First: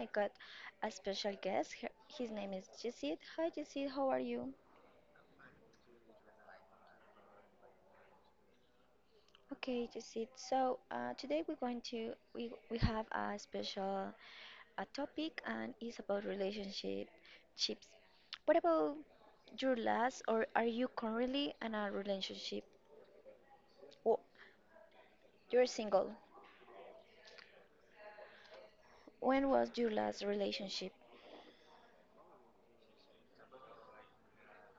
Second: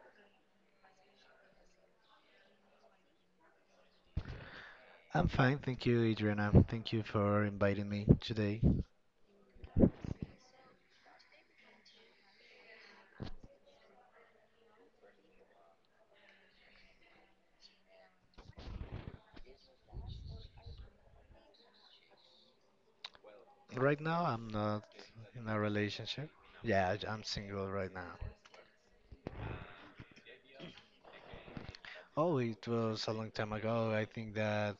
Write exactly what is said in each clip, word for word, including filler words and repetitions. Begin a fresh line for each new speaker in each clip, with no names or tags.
I got a special guest. Her, his name is Jesse. Hi Jesse, how are you?
I'm fine, thank you, Adriana. Thank you for inviting me today.
Okay Jesse. So uh, today we're going to we we have a special a topic and it's about relationship chips What about your last, or are you currently in a relationship?
Right
Oh,
now, I'm not in a
you're single.
relationship. Yeah, I- I'm single right now.
When was your last relationship?
Oh, it was a long time ago. I think that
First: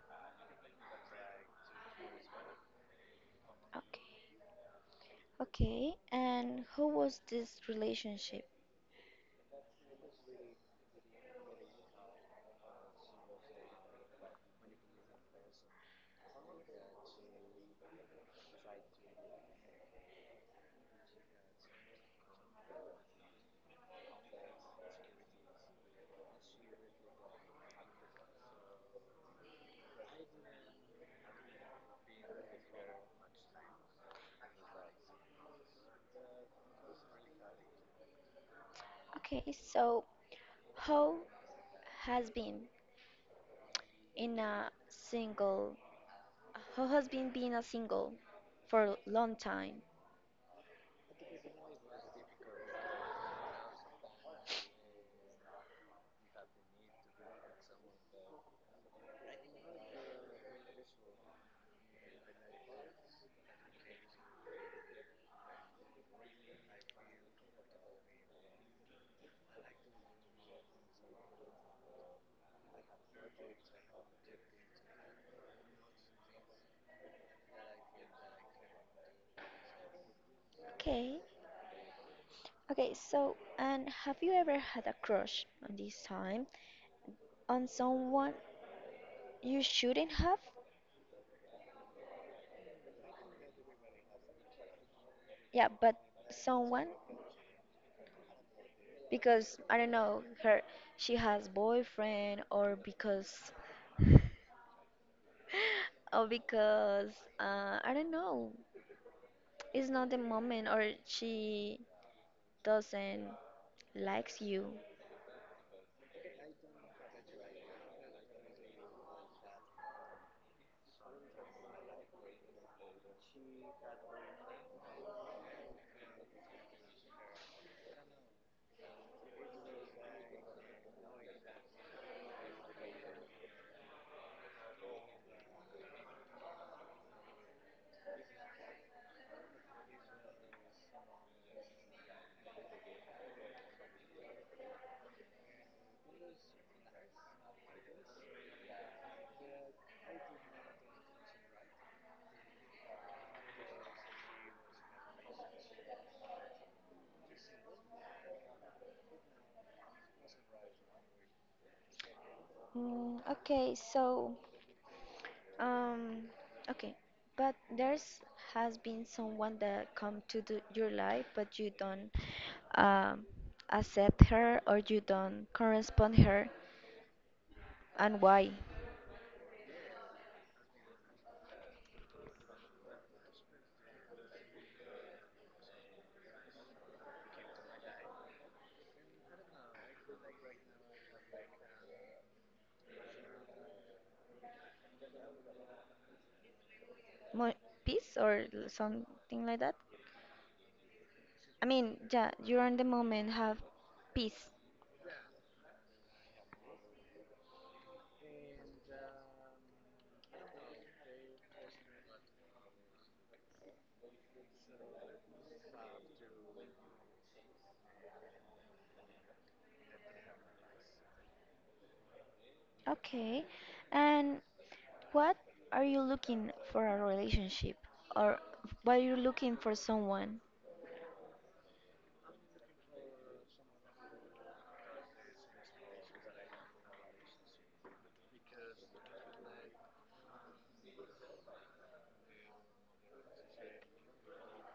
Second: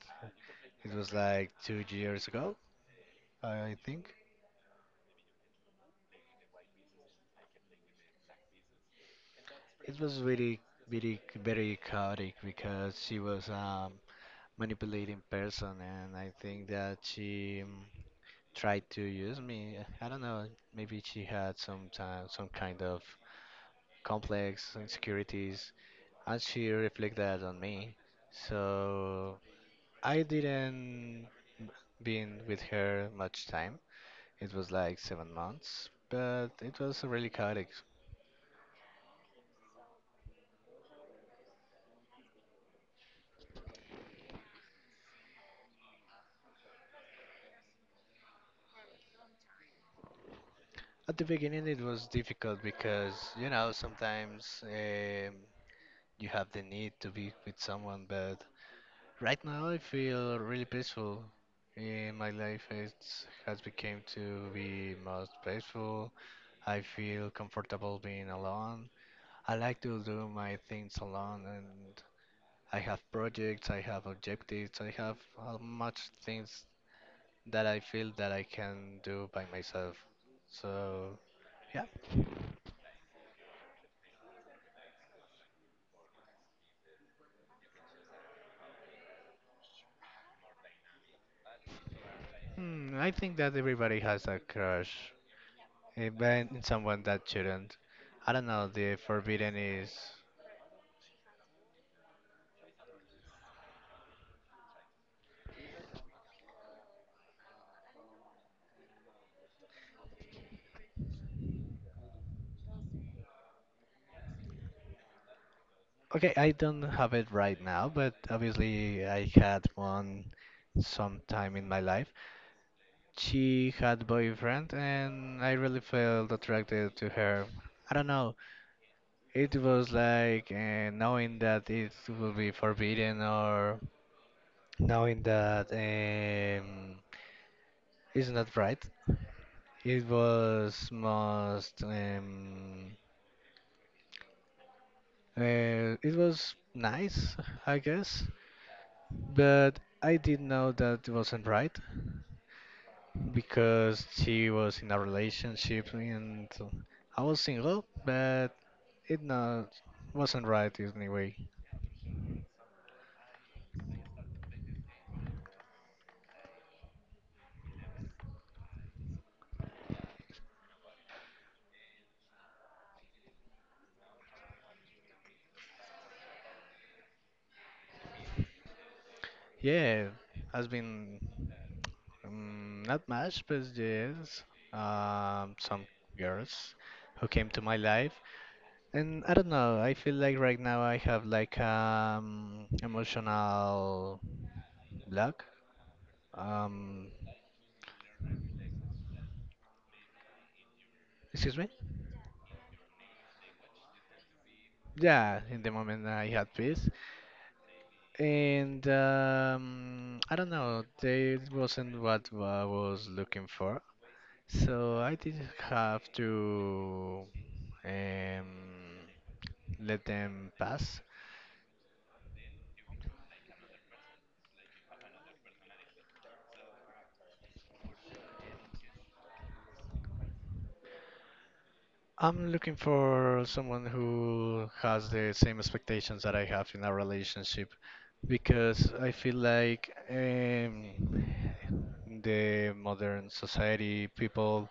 it was like two years ago, I think.
Okay. Okay, and how was this relationship?
It was really, really, very chaotic because she was a manipulating person, and I think that she um, tried to use me. I don't know, maybe she had some time, some kind of complex insecurities actually reflect that on me. So I didn't been with her much time. It was like seven months, but it was really chaotic.
Okay, so how has been in a single, how has been being a single for a long time?
At the beginning, it was difficult because you know sometimes um, you have the need to be with someone, but right now I feel really peaceful. In my life, it has become to be most peaceful. I feel comfortable being alone. I like to do my things alone, and I have projects, I have objectives, I have uh, much things that I feel that I can do by myself.
Okay,
So, yeah.
okay, so and have you ever had a crush on this time on someone you shouldn't have?
Hmm, I think that everybody has a crush,
Yeah, but
even
someone,
someone that shouldn't. I don't know, the forbidden
because I don't
is.
know her, she has boyfriend, or because, or because uh, I don't know. It's not the moment, or she doesn't likes you.
Okay, I don't have it right now, but obviously I had one sometime in my life. She had boyfriend and I really felt attracted to her. I don't know. It was like uh, knowing that it will be forbidden or knowing that um, it's not right. It was most um, uh, it was nice, I guess, but I did know that it wasn't right because she was in a relationship and I was single, but it not wasn't right anyway.
Mm, okay, so Um, okay, but there's has been someone that come to the, your life, but you don't um, accept her or you don't correspond her, and why?
Yeah, has been um, not much, but yes, um, some girls who came to my life, and I don't know. I feel like right now I have like um emotional block. Um,
Mo Peace or l- something like that?
Excuse
I
me.
mean, yeah, you're in the moment, have peace.
Yeah, in the moment I had peace, and um, I don't know. They wasn't what I was looking for. So I did have to um, let them pass.
Okay, and What are you looking for a relationship or what are you looking for someone?
I'm looking for someone who has the same expectations that I have in a relationship because I feel like um, the modern society people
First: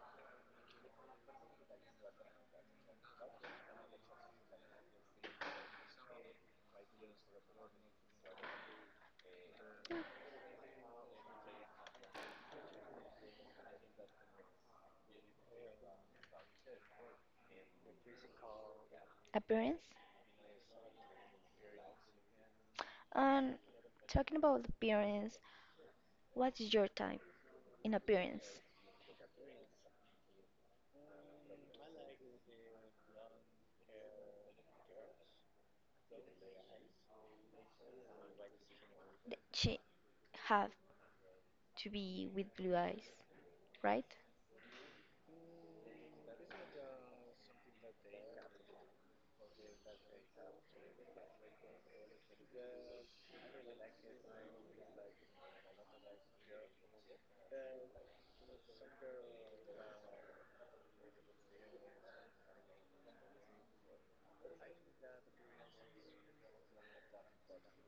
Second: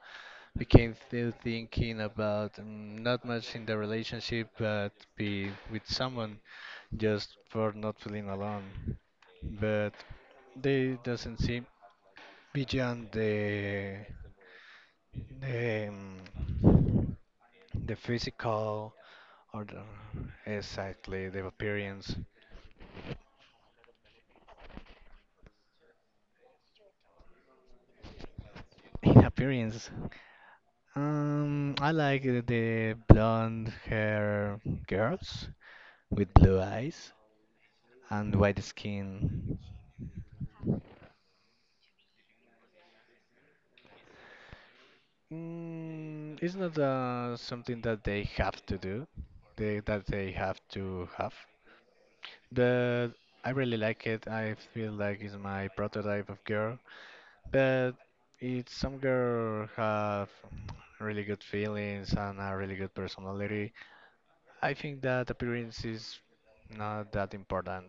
became still thinking about mm, not much in the relationship but be with someone just for not feeling alone. But they doesn't seem beyond the the, um, the physical or the,
Appearance?
exactly the appearance.
And talking about appearance, what is your type in appearance?
In appearance, um, I like the the blonde hair girls with blue eyes and white
Th-
skin.
She have to be with blue eyes, right?
Mm, it's not uh, something that they have to do, they, that they have to have, but I really like it. I feel like it's my prototype of girl. But if some girl have really good feelings and a really good personality, I think that appearance is not that important.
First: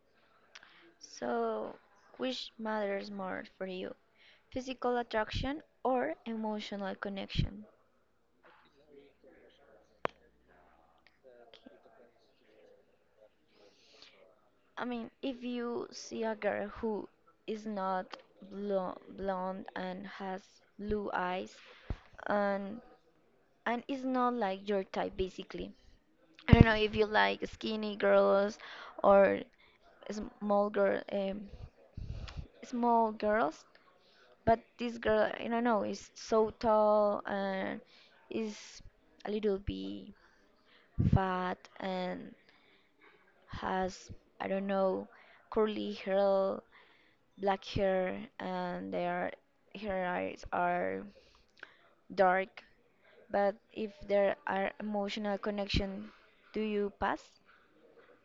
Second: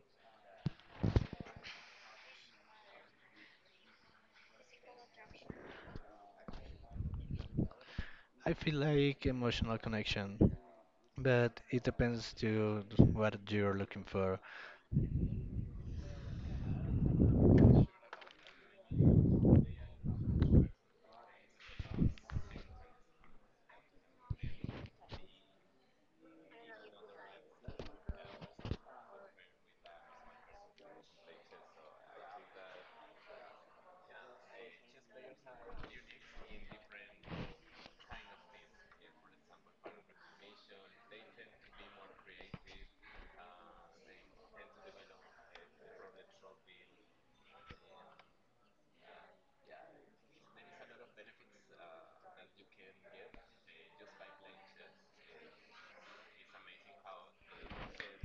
So, which matters more for you? Physical attraction or emotional connection?
I feel like emotional connection, but it depends to what you're looking for.
I mean, if you see a girl who is not blo blonde and has blue eyes and and is not like your type basically. I don't know if you like skinny girls or small girl um, small girls, but this girl, I don't know, is so tall and is a little bit fat and has, I don't know, curly hair, black hair, and their her eyes are dark. But if there are emotional connection, do you pass?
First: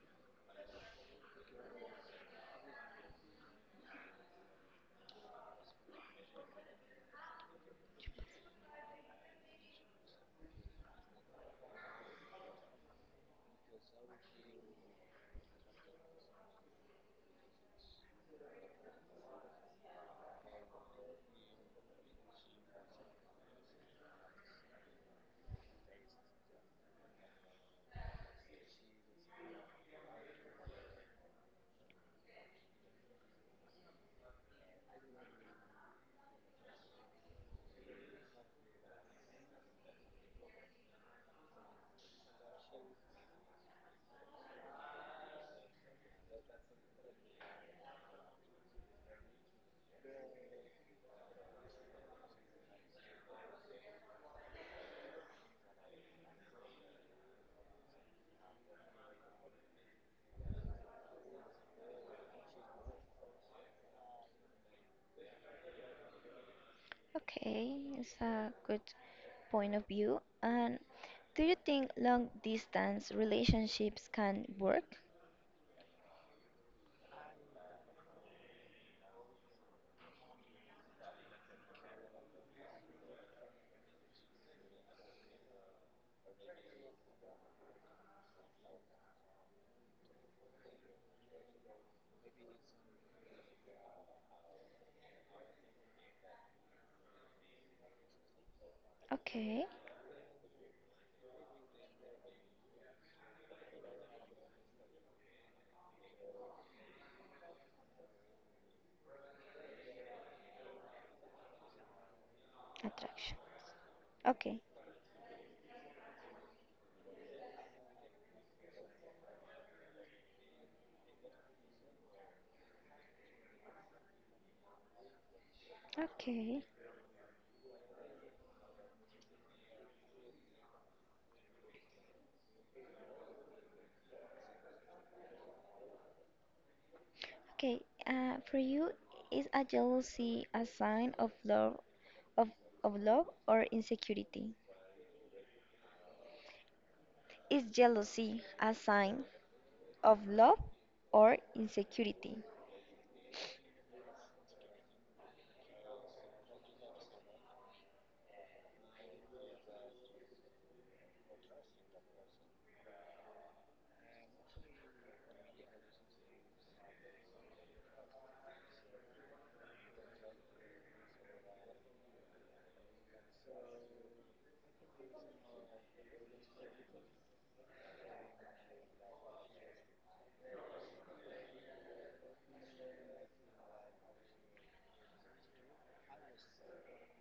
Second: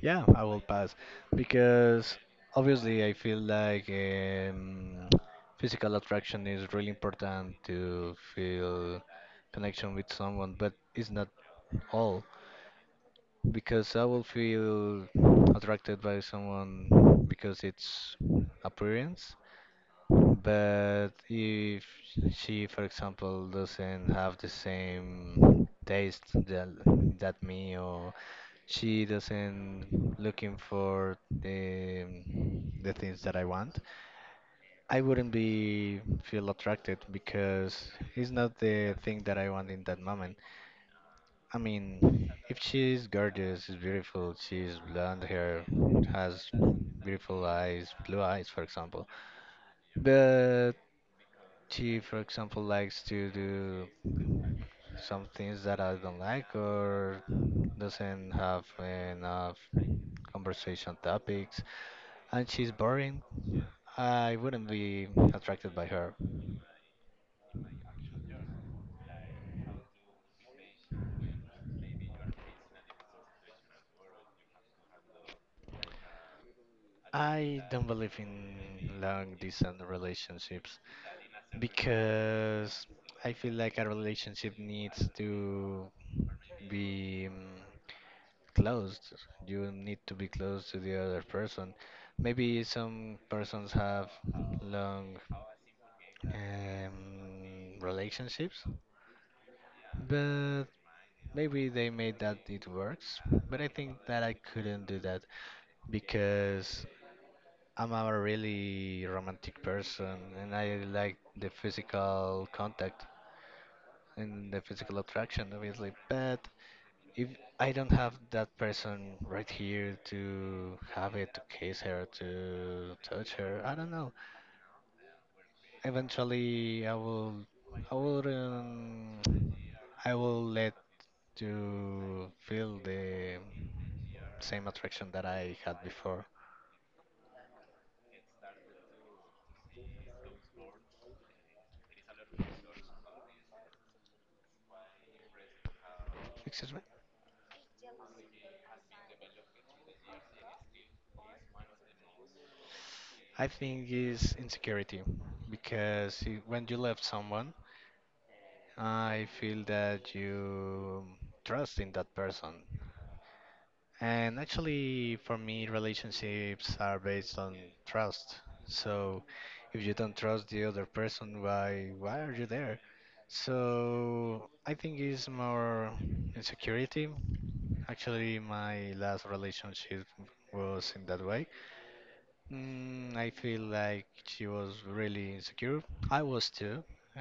Yeah, I will pass because obviously I feel like um, physical attraction is really important to feel connection with someone, but it's not all. Because I will feel attracted by someone because it's appearance. But if she, for example, doesn't have the same taste that, that me, or she doesn't looking for the the things that I want, I wouldn't be feel attracted because it's not the thing that I want in that moment. I mean, if she's gorgeous, she's beautiful, she's blonde hair, has beautiful eyes, blue eyes, for example. But she, for example, likes to do some things that I don't like or doesn't have enough conversation topics, and she's boring. I wouldn't be attracted by her.
Okay, it's a good point of view. And do you think long distance relationships can work?
I don't believe in long distance relationships, because I feel like a relationship needs to be um, closed. You need to be close to the other person. Maybe some persons have long um, relationships,
Okay,
but maybe they made that it works. But I think that I couldn't do that because I'm a really romantic person and I like the physical contact.
attraction.
And the
Okay,
physical attraction, obviously. But if I don't have that person right here to have it, to kiss her, to touch her, I don't know.
okay,
Eventually, I will, I will, um, I will let to feel the same attraction that I had before.
okay. Uh, for you, is a jealousy a sign of love, of, of love or insecurity?
Excuse me.
Is jealousy a sign of love or insecurity?
I think is insecurity because i- when you love someone, I feel that you trust in that person. And actually, for me, relationships are based on trust. So, if you don't trust the other person, why why are you there? So, I think it's more insecurity. Actually, my last relationship was in that way. Mm, I feel like she was really insecure. I was too. Uh,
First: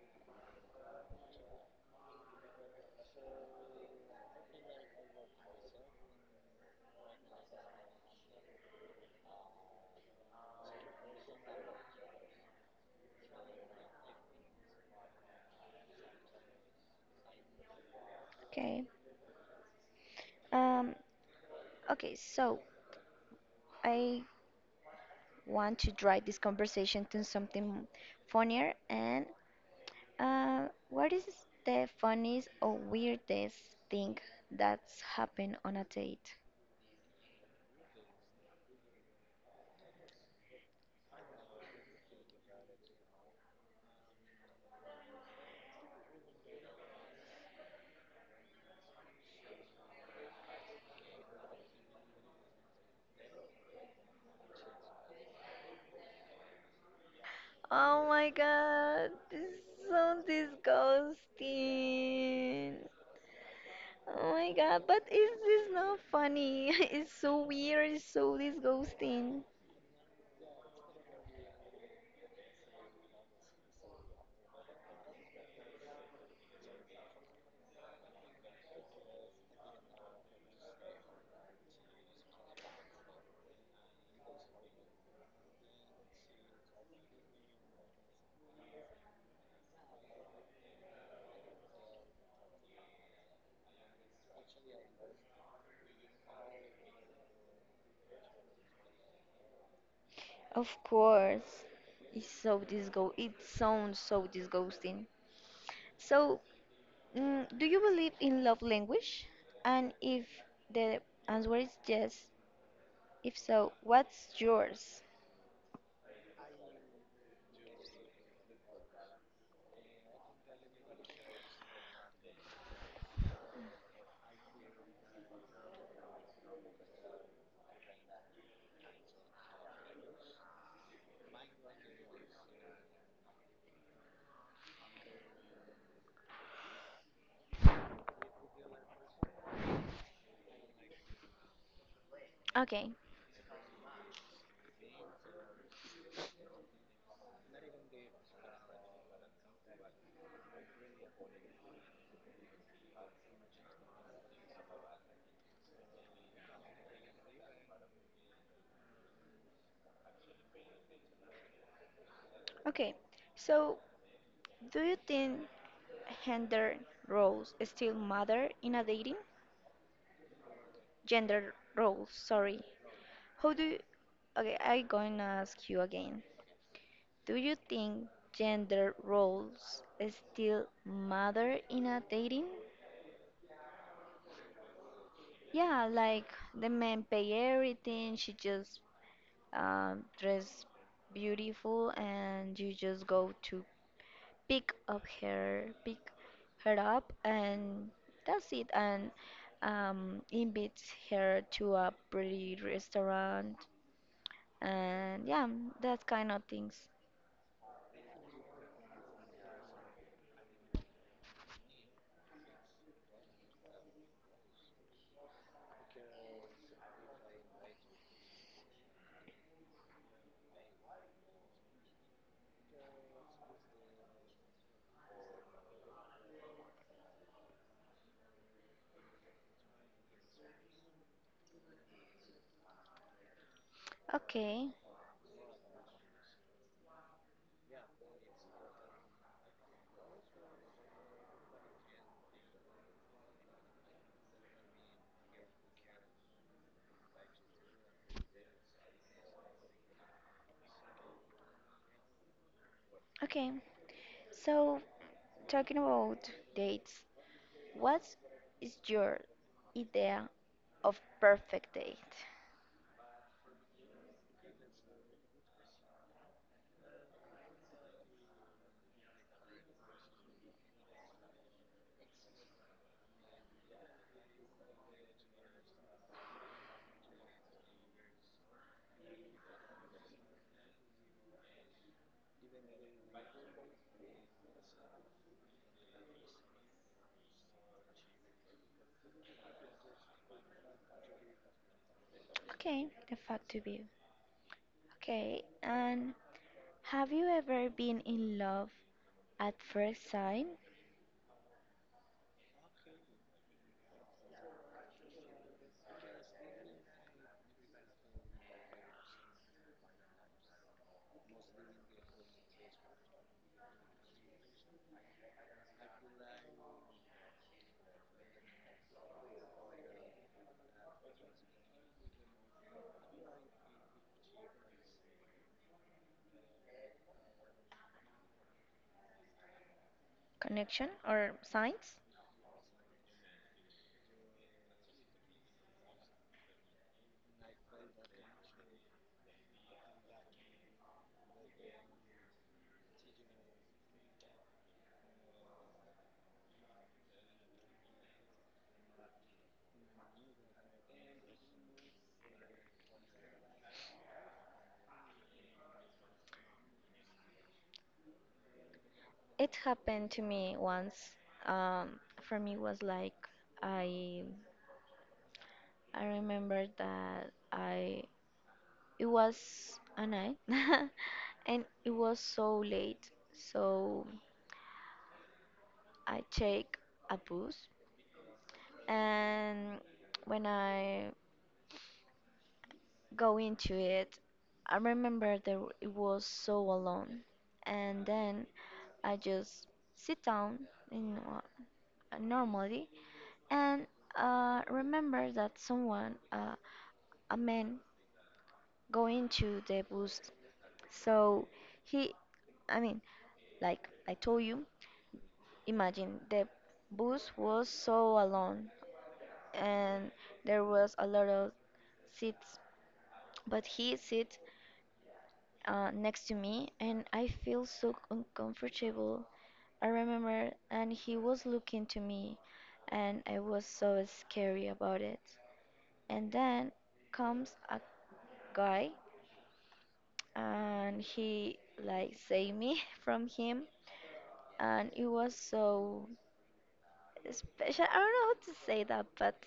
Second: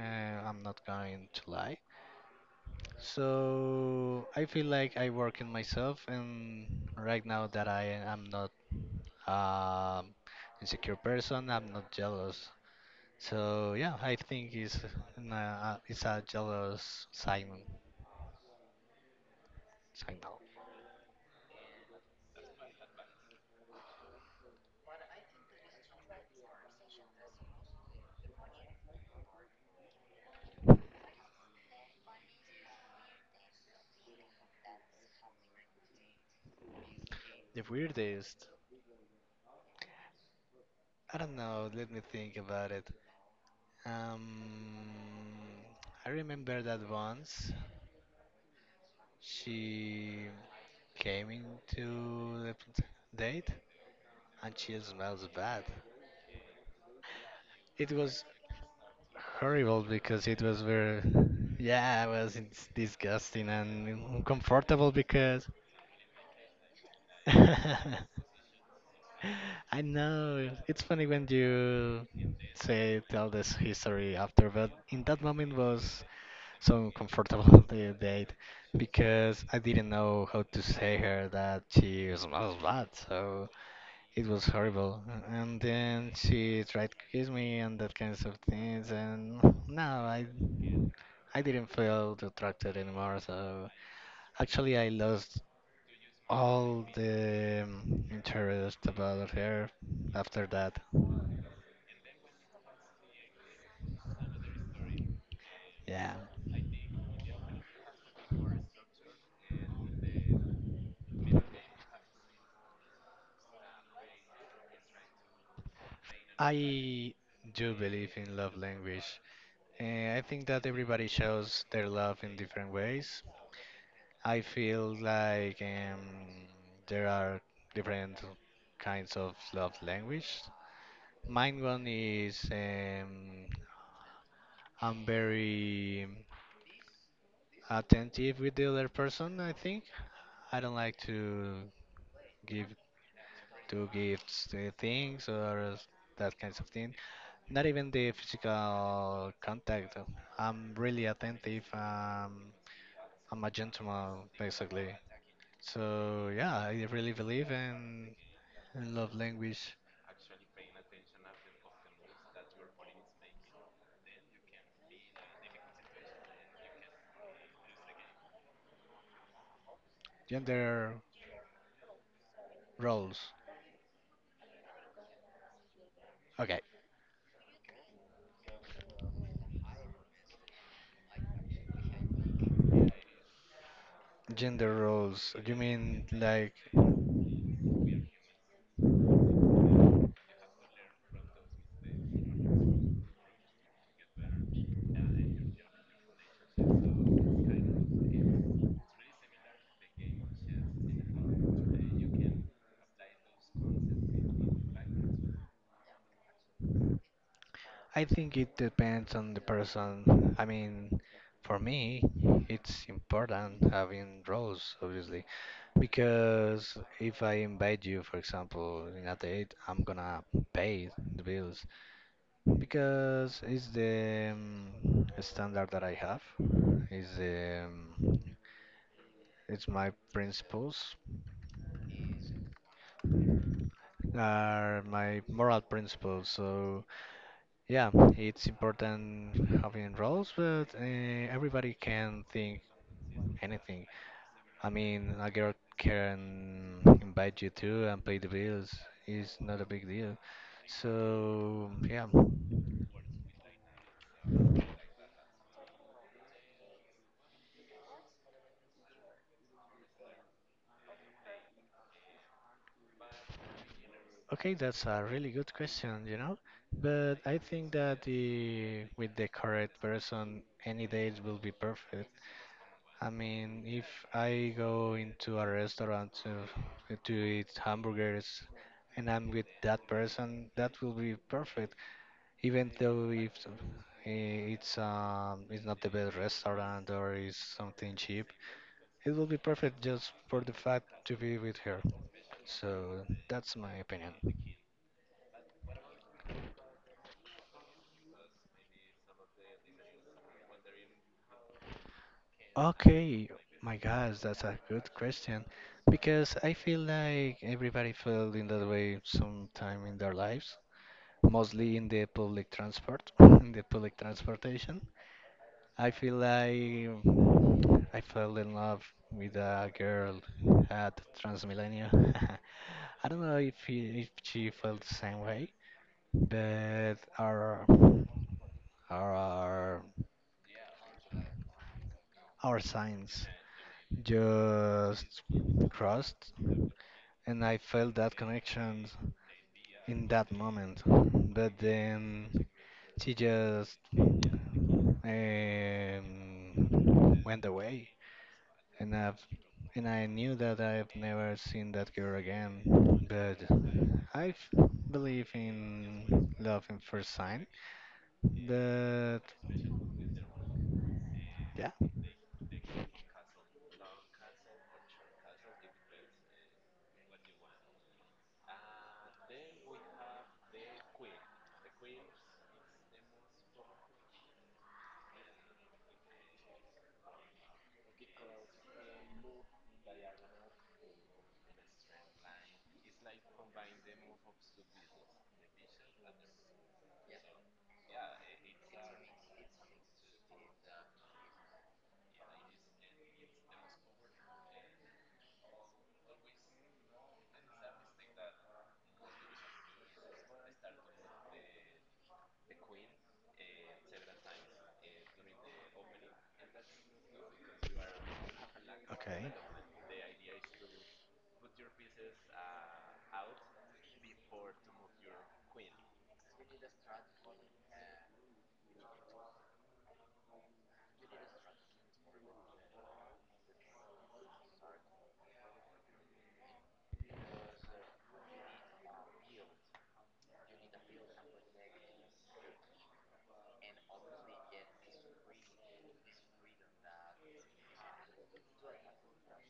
I'm not going to lie. So I feel like I work in myself, and right now that I am not um, insecure person. I'm not jealous. So yeah, I think it's an, uh, it's a jealous sign
Okay.
signal.
Um, okay, so I want to drive this conversation to something funnier. And uh, what is the funniest or weirdest thing that's happened on a date?
The weirdest. I don't know. Let me think about it. Um, I remember that once she came into the p- date and she smells bad. It
Oh
was
my god, this is
horrible
so
because it was very, yeah, it was it's
disgusting.
disgusting and
Oh my god,
uncomfortable
but is
because
this not funny? It's so weird, it's so disgusting.
I know. It's funny when you say tell this history after, but in that moment was so uncomfortable the date because I didn't know how to say her that she smells bad, so it was horrible. And then she tried to kiss me and that kinds of things, and no, I I didn't feel attracted anymore. So actually, I lost all the um, interest about her after
Of
that.
course, it's so disgo. It sounds so disgusting.
Yeah,
So, mm, do you believe in love language? And if the answer is yes, if so, what's yours?
I do believe in love language. Uh, I think that everybody shows their love in different ways. I feel like um, there are different kinds of love language. Mine one is um, I'm very attentive with the other person, I think. I don't like to give
Okay,
to gifts, uh, things, or that kinds of thing. Not even the physical contact. I'm really attentive. Um, I'm a gentleman, basically. So yeah, I really believe in, in love language.
okay. So, do you think gender roles still matter in a dating?
Gender
Gender roles, sorry.
roles.
How do you... Okay, I going to ask you again.
Okay,
Do you think gender roles still matter in a dating?
gender roles. You
Yeah,
mean
like
like
the men pay everything, she just um, dress beautiful, and you just go to pick up her pick her up and that's it, and um, invites her to a pretty restaurant and yeah, that kind of things.
I think it depends on the person. I mean, for me, it's important having roles, obviously, because if I invite you, for example, in a date, I'm gonna pay the bills because it's the um, standard that I have. It's um, it's my principles,
Okay,
are my moral principles. So yeah, it's important having roles, but uh, everybody can think anything. I mean, a girl can invite you to and pay the bills. It's not a big deal. So, yeah.
okay. So talking about dates, what is your idea of perfect date?
Okay, that's a really good question, you know? But I think that the, with the correct person, any date will be perfect. I mean, if I go into a restaurant to, to eat hamburgers and I'm with that person, that will be perfect. Even though if eh, it's um it's not the best restaurant or is something cheap, it will be perfect just for the fact to be with her. So
Okay, the fact
that's
to
my
be.
opinion.
Okay, and have you ever been in love at first sight?
Okay, my gosh, that's a good question because I feel like everybody felt in that way sometime in their lives, mostly in the public transport, in the public transportation. I feel like I fell in love with a girl at Transmillennial. I don't know if, he, if she felt the same way, but our our
Connection or signs?
our signs just crossed, and I felt that connection in that moment. But then she just um, went away. And I've and I knew that I've never seen that girl again. But I f- believe in love in first sign. But
It happened to me once.
yeah.
Um, for me it was like I I remember that I it was a night and it was so late, so I take a bus, and when I go into it, I remember that it was so alone. And then I just sit down in, uh, normally, and uh, remember that someone, uh, a man, go into the bus. So he, I mean, like I told you, imagine the bus was so alone
Okay.
and there was a lot of seats, but he sit uh, next to me, and I feel so uncomfortable. I remember, and he was looking to me, and I was so scary about it. And then comes a guy, and he like saved me from him, and it was so special. I don't know how to say that, but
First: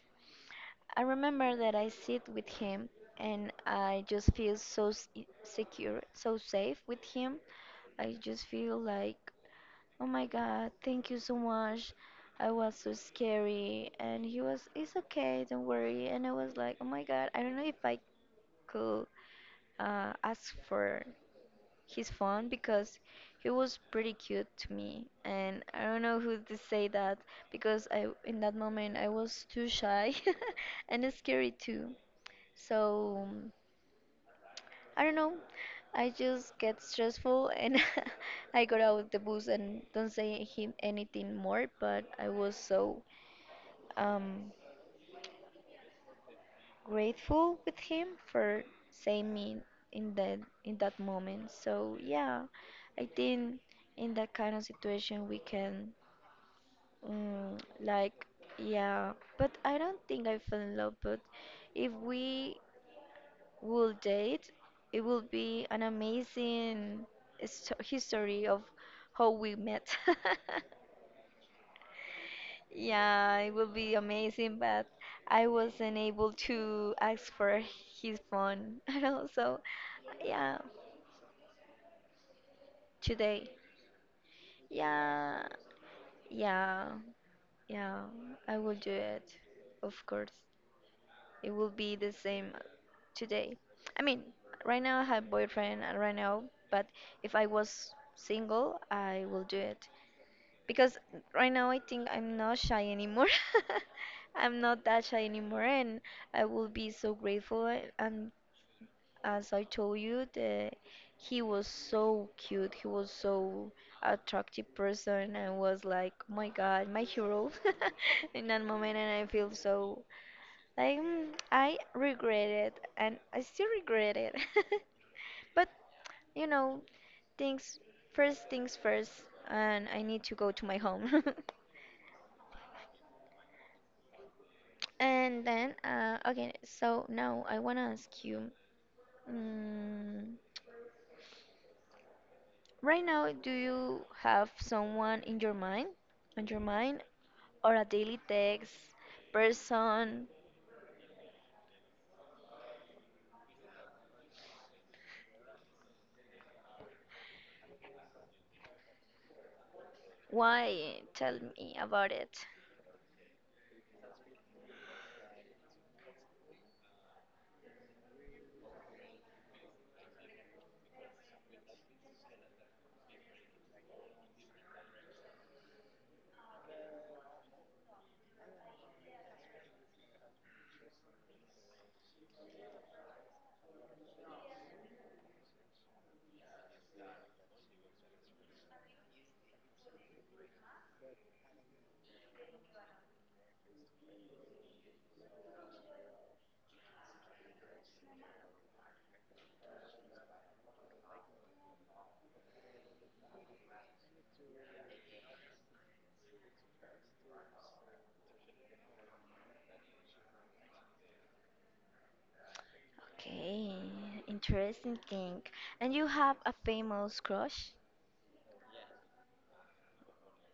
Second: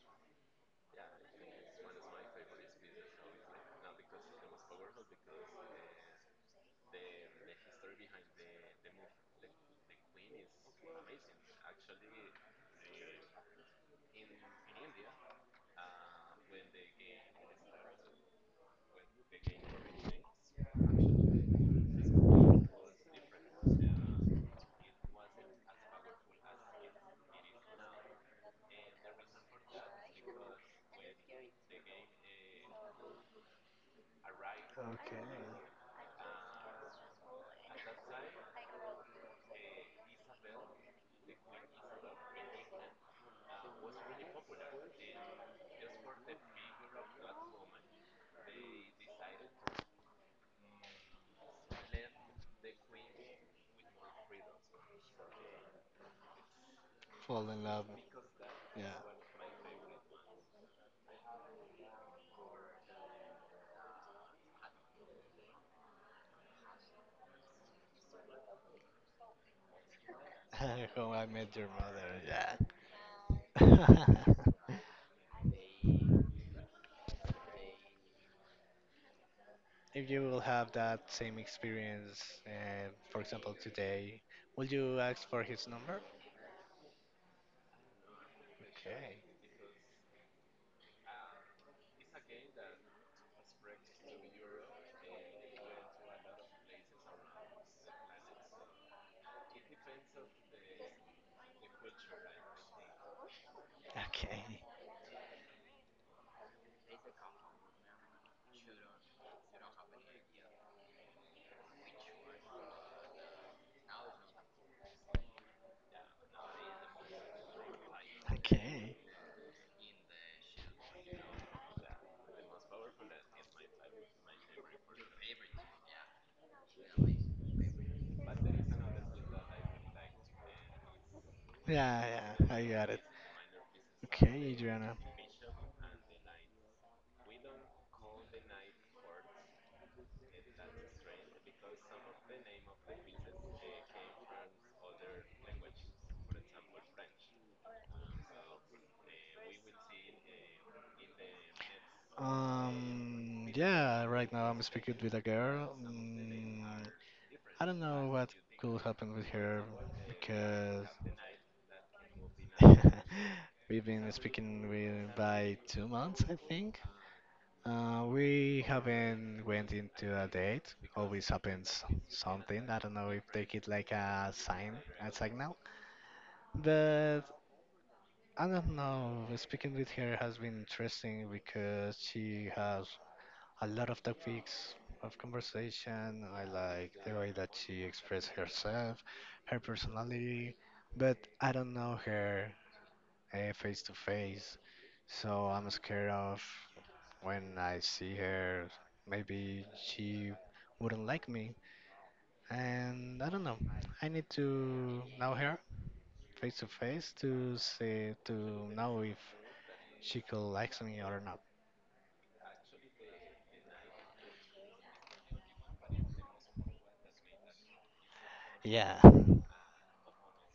I remember that I sit with him and I just feel so s- secure, so safe with him. I just feel like, oh my God, thank you so much. I was so scary. And he was, it's okay, don't worry. And I was like, oh my God, I don't know if I could uh, ask for his phone because he was pretty cute to me. And I don't know who to say that because I, in that moment, I was too shy and scary too. So um, I don't
Okay.
know. I just get stressful and I got out of the bus and don't say him anything more, but I was so um, grateful with him for saving me in that in that moment. So yeah, I think in that kind of situation we can
Fall
um,
in love.
like
Yeah,
yeah, but I don't think I fell in love. But if we will date, it will be an amazing histo- history of how we met.
how I met your mother. Yeah.
Yeah, it would be amazing, but I wasn't able to ask for his phone. I know, so
If you will
yeah,
have that same experience, uh, for
today.
example, today, will you ask for
Yeah,
his number?
yeah, yeah, I will do
Okay.
it. Of course. It will be the same today. I mean, right now I have boyfriend uh, right now, but if I was single, I will do it. Because right now I think I'm not shy anymore.
Okay.
I'm not that shy anymore, and I will be so grateful. a- And as I told you, the, he was so cute. He was so attractive person. I was like, oh my God, my hero in that moment,
Okay.
and I feel so like mm, I regret it, and I still regret it. But you know, things first things first, and I need to go to my home.
Yeah, yeah, I got it. Okay, Adriana.
And then, uh, okay, so now I want to ask you, mm, right now, do you have someone in your mind, on your mind, or a daily text person?
Um, yeah, right now I'm speaking with a girl. Mm, I don't know what could happen with her because
Why? Tell me about it.
we've been speaking with by two months, I think. Uh, we haven't went into a date. Always happens something. I don't know if they get like a sign, a signal. But I don't know. Speaking with her has been interesting because she has a lot of topics of conversation. I like the way that she expressed herself, her personality, but I don't know her uh, face to face, so I'm scared of when I see her, maybe she wouldn't like me. And I don't know. I need to know her face to face to see to know if she could like me or not.
Okay, interesting thing. And you have a famous crush?
Yeah.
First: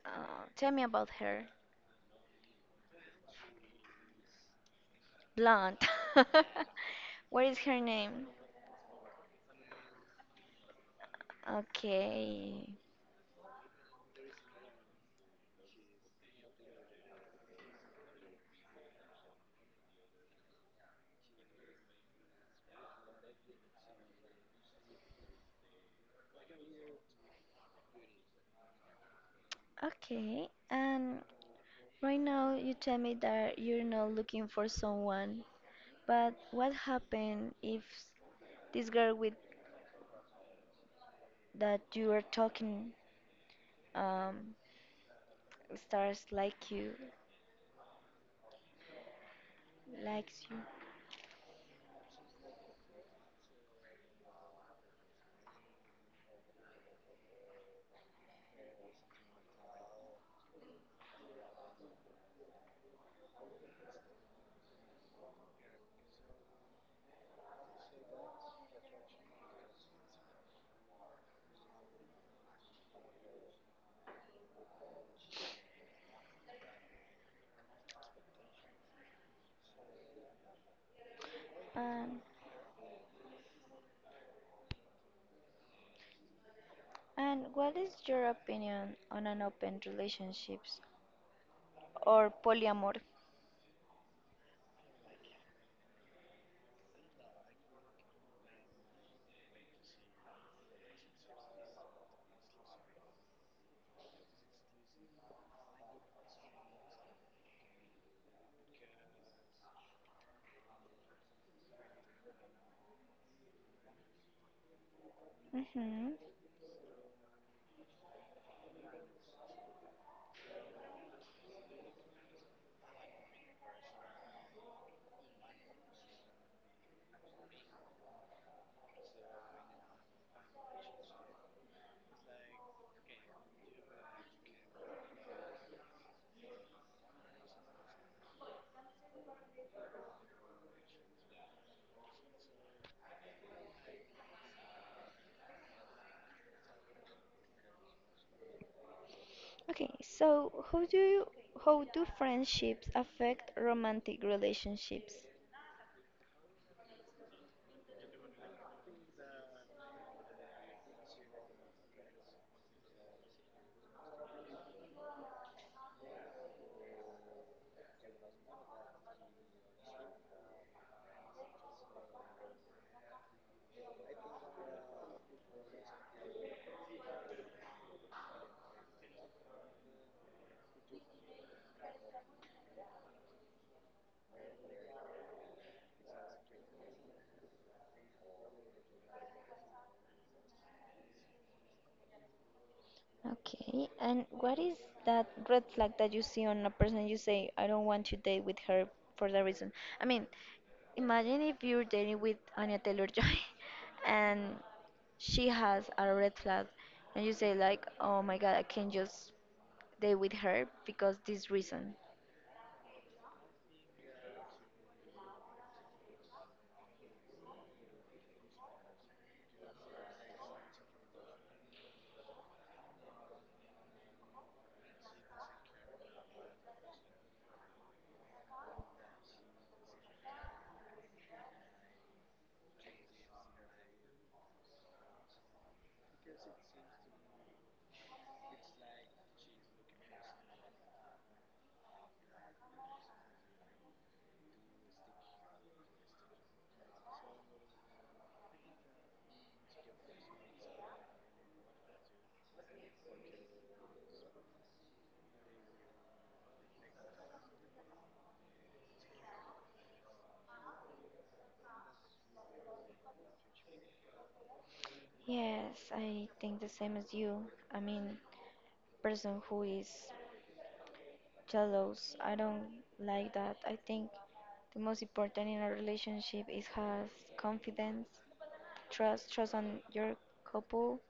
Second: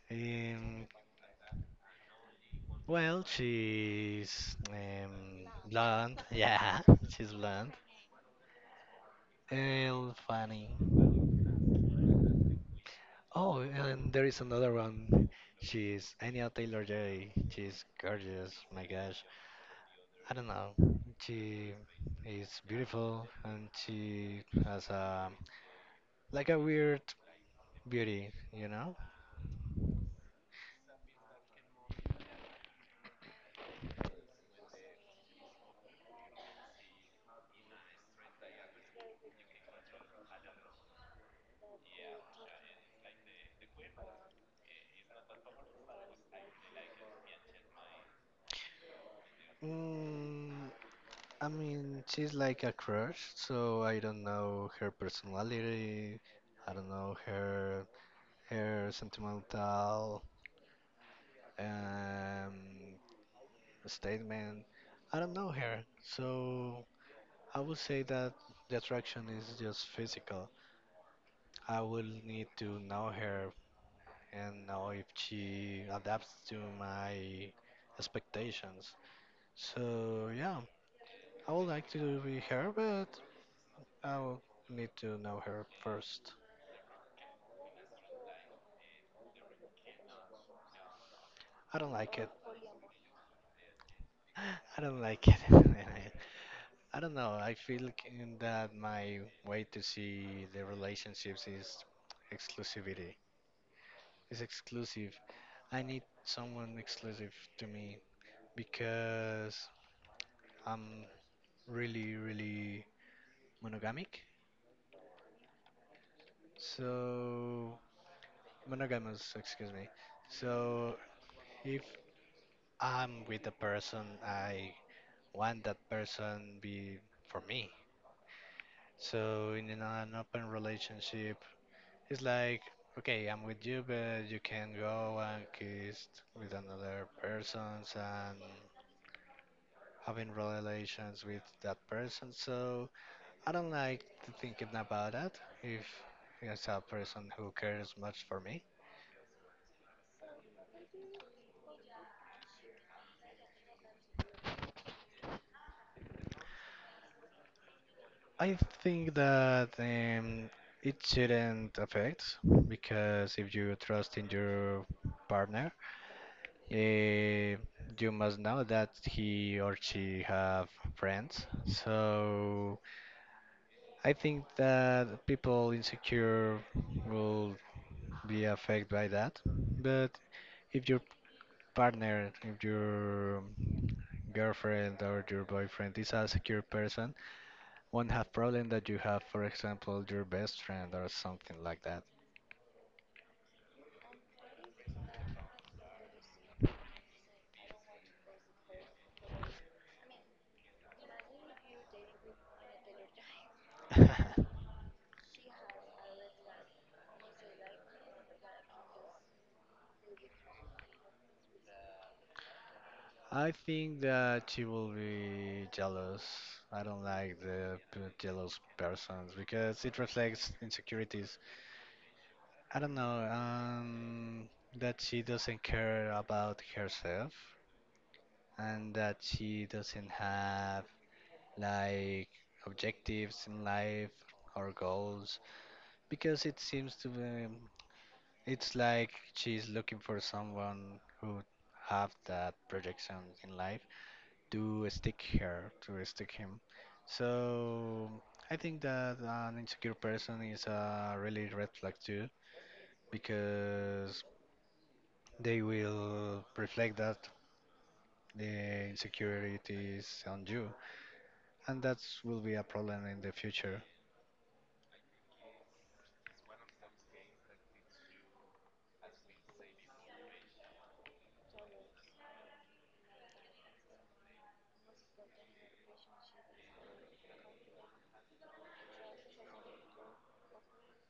Uh, tell me
Um,
about her.
Well, she's um,
Blonde.
blonde. Yeah, she's
What is
blonde.
her name?
And funny.
Okay.
Oh, and there is another one. She's Anya Taylor-Joy. She's gorgeous. My gosh. I don't know. She is beautiful and she has a like a weird beauty, you know?
Okay. And right now, you tell me that you're not looking for someone, but what happened if this girl with that you are talking um, starts like you, likes
Mm,
you?
I mean, she's like a crush, so I don't know her personality. I don't know her her sentimental um, statement. I don't know her, so I would say that the attraction is just physical. I will need to know her and know if she adapts to my expectations. So yeah, I would like
Um,
to be her, but I will need to know her first.
and what is your opinion on an open relationships
I don't like it.
or polyamor?
I don't like it. I don't know. I feel kin- that my way to see the relationships is exclusivity. It's exclusive. I need someone exclusive to me because I'm really, really monogamic.
Hmm.
So, monogamous, excuse me. So, if I'm with a person, I want that person be for me. So, in an open relationship, it's like, okay, I'm with you, but you can go and kiss with another persons and having relations with that person. So I don't like to thinking about that. If it's a person who cares much for me,
Okay, so how do you, how do friendships affect romantic relationships?
I think that um, it shouldn't affect because if you trust in your partner, eh, you must know that he or she have friends. So I think that people insecure will be affected by that. But if your partner, if your girlfriend or your boyfriend is a secure person, won't have problem that you have, for example, your best friend or something like that.
Okay, and what is that red flag that you see on a person you say, I don't want to date with her for that reason? I mean, imagine if you're dating with Anya Taylor-Joy and she has a red flag and you say like, oh my God, I can't just date with her because this reason.
I think that she will be jealous. I don't like the p- jealous persons because it reflects insecurities. I don't know, um, that she doesn't care about herself and that she doesn't have like objectives in life or goals because it seems to be it's like she's looking for someone who have that projection in life to stick her to stick him, so I think that an insecure person is a really red flag too because they will reflect that the insecurities on you and that will be a problem in the future.
Yes, I think the same as you. I mean, person who is jealous. I don't like that. I think the most important in a relationship is has confidence, trust, trust on your couple,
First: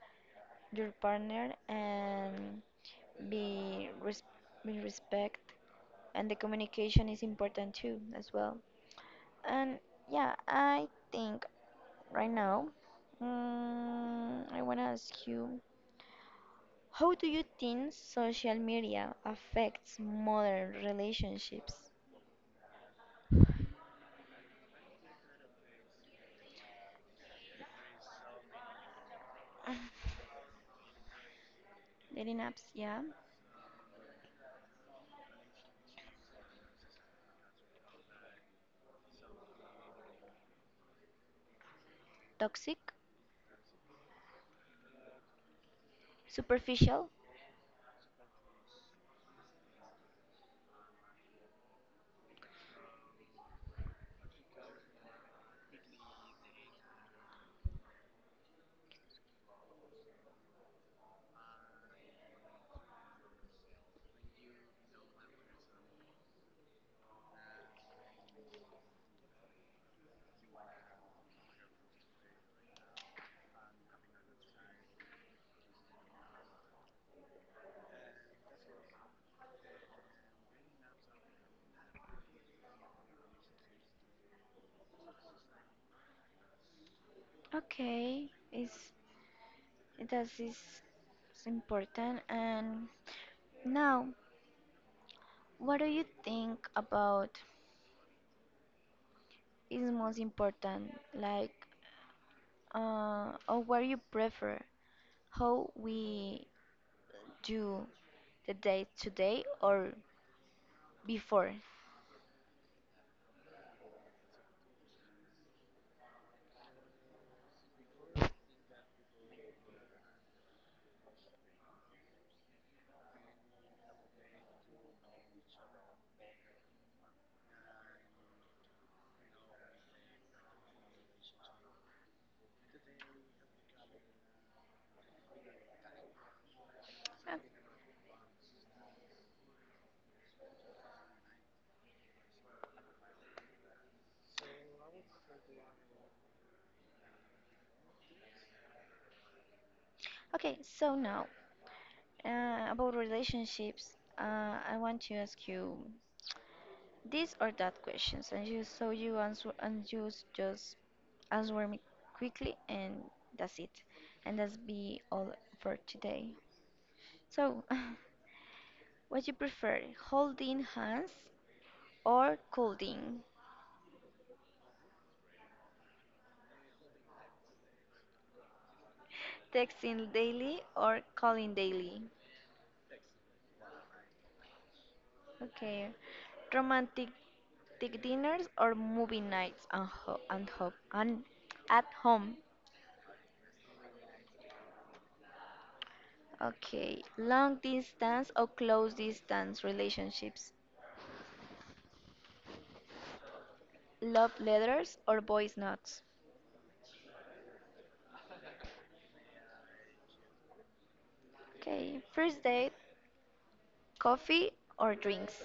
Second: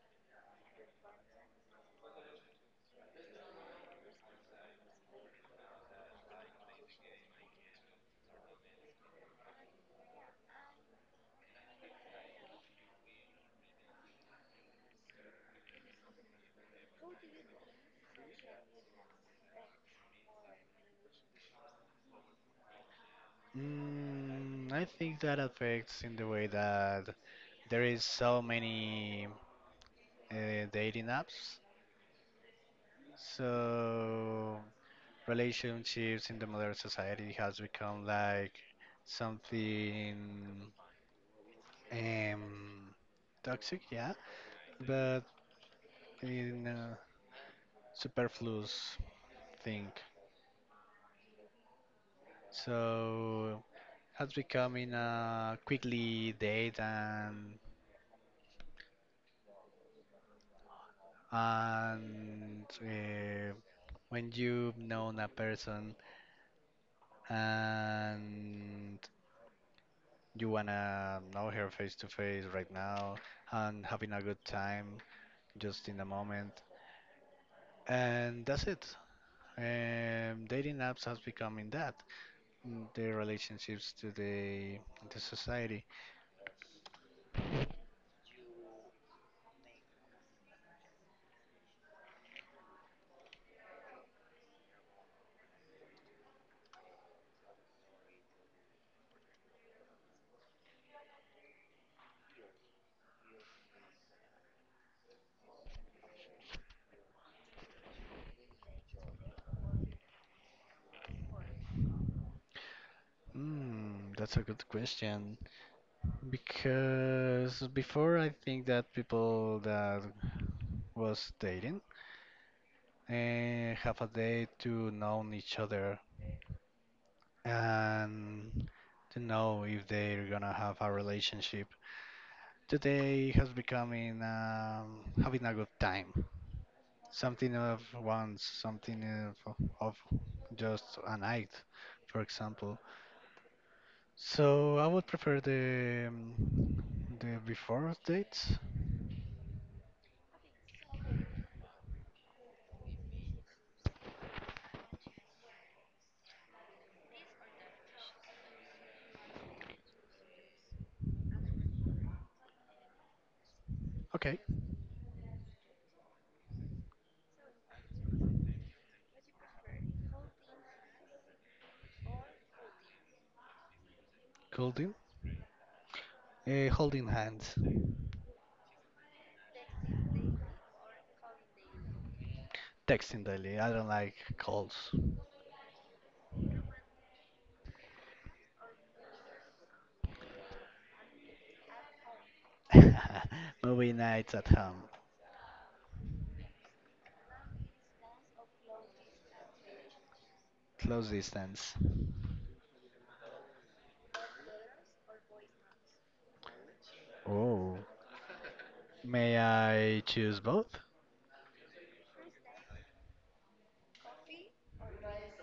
your partner, and be res- be respect. And the communication is important too, as well. And yeah, I think right now, mm, I wanna ask you, how do you think social media affects modern relationships?
Mm, I think that affects in the way that there is so many uh, dating apps.
Dating apps, yeah.
So relationships in the modern society has become like something
Toxic,
um, toxic, yeah, but in a
superficial.
superfluous thing. So has become in a quickly date and And uh, when you've known a person and you wanna know her face to face right now and having a good time just in the moment, and that's it. Um, dating apps has become in that mm, the relationships to the the society.
Okay, is that is important. And now, what do you think about is most important? Like, uh, or what you prefer? How we do the date today or before?
Hmm, that's a good question. Because before I think that people that was dating and have a day to know each other and to know if they're gonna have a relationship. Today has becoming um, having a good time,
Uh,
something of once, something of, of just a night, for example. So I would prefer the um, the before dates.
Okay, so now uh, about relationships, uh, I want to ask you this or that questions, and you so you answer, and you s- just answer me quickly, and that's it. And
Okay,
that's be all for today. So, what you prefer, holding hands or colding?
cool deal. Uh, holding hands,
Texting daily or calling daily?
texting daily. I don't like calls.
Okay, romantic romantic dinners or movie nights and ho- and home and at home.
Movie nights at home.
Okay, long distance or close distance relationships.
Close distance.
Love letters or voice notes.
Oh, may I choose both?
Okay. First date, coffee or drinks.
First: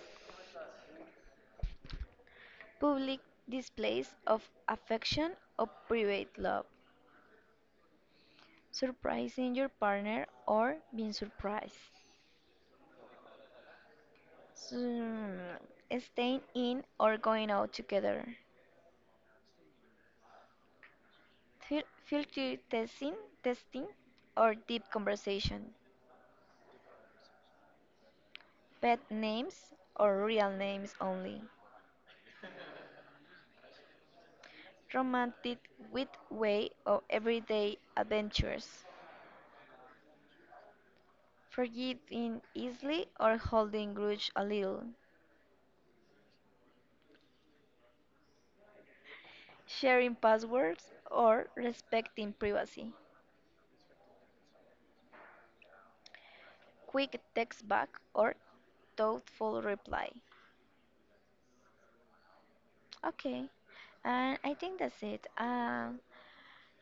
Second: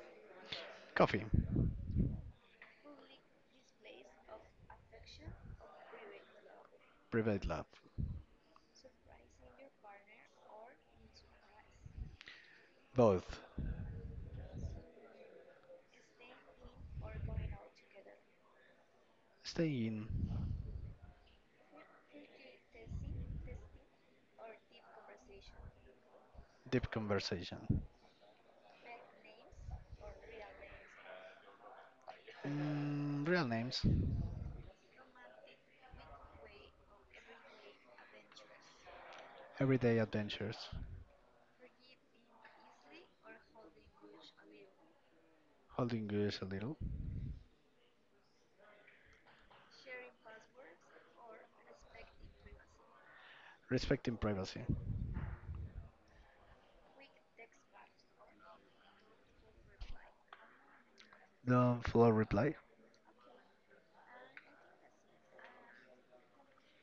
Coffee,
Public displays of affection or private love.
private love,
Surprising your partner or being surprised.
both.
Hmm. Staying in or going out together.
Stay in,
Fil- Filter testing, Testing or deep conversation.
deep conversation.
Pet names or real names only.
Mm, real names,
Romantic with way of everyday adventures.
everyday adventures,
Forgiving easily or holding grudge a little,
holding yours a little,
sharing passwords or respecting privacy,
respecting privacy.
quick text back or thoughtful reply.
Don't flow reply.
Okay, and I think that's it. Um,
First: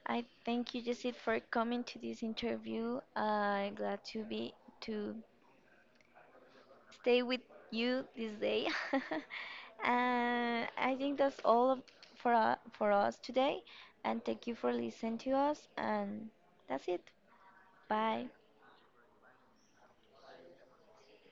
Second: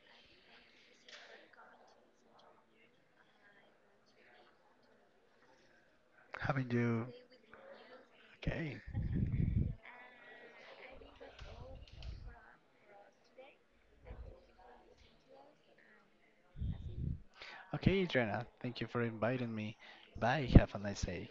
I thank you, Jessit, for coming to this interview. I'm glad to be to
Haven't you?
stay with you this day.
Okay.
And I think that's all of- for uh, for us today. And thank you for listening to us. And that's it.
Okay,
Bye.
Adriana, thank you for inviting me. Bye, have a nice day.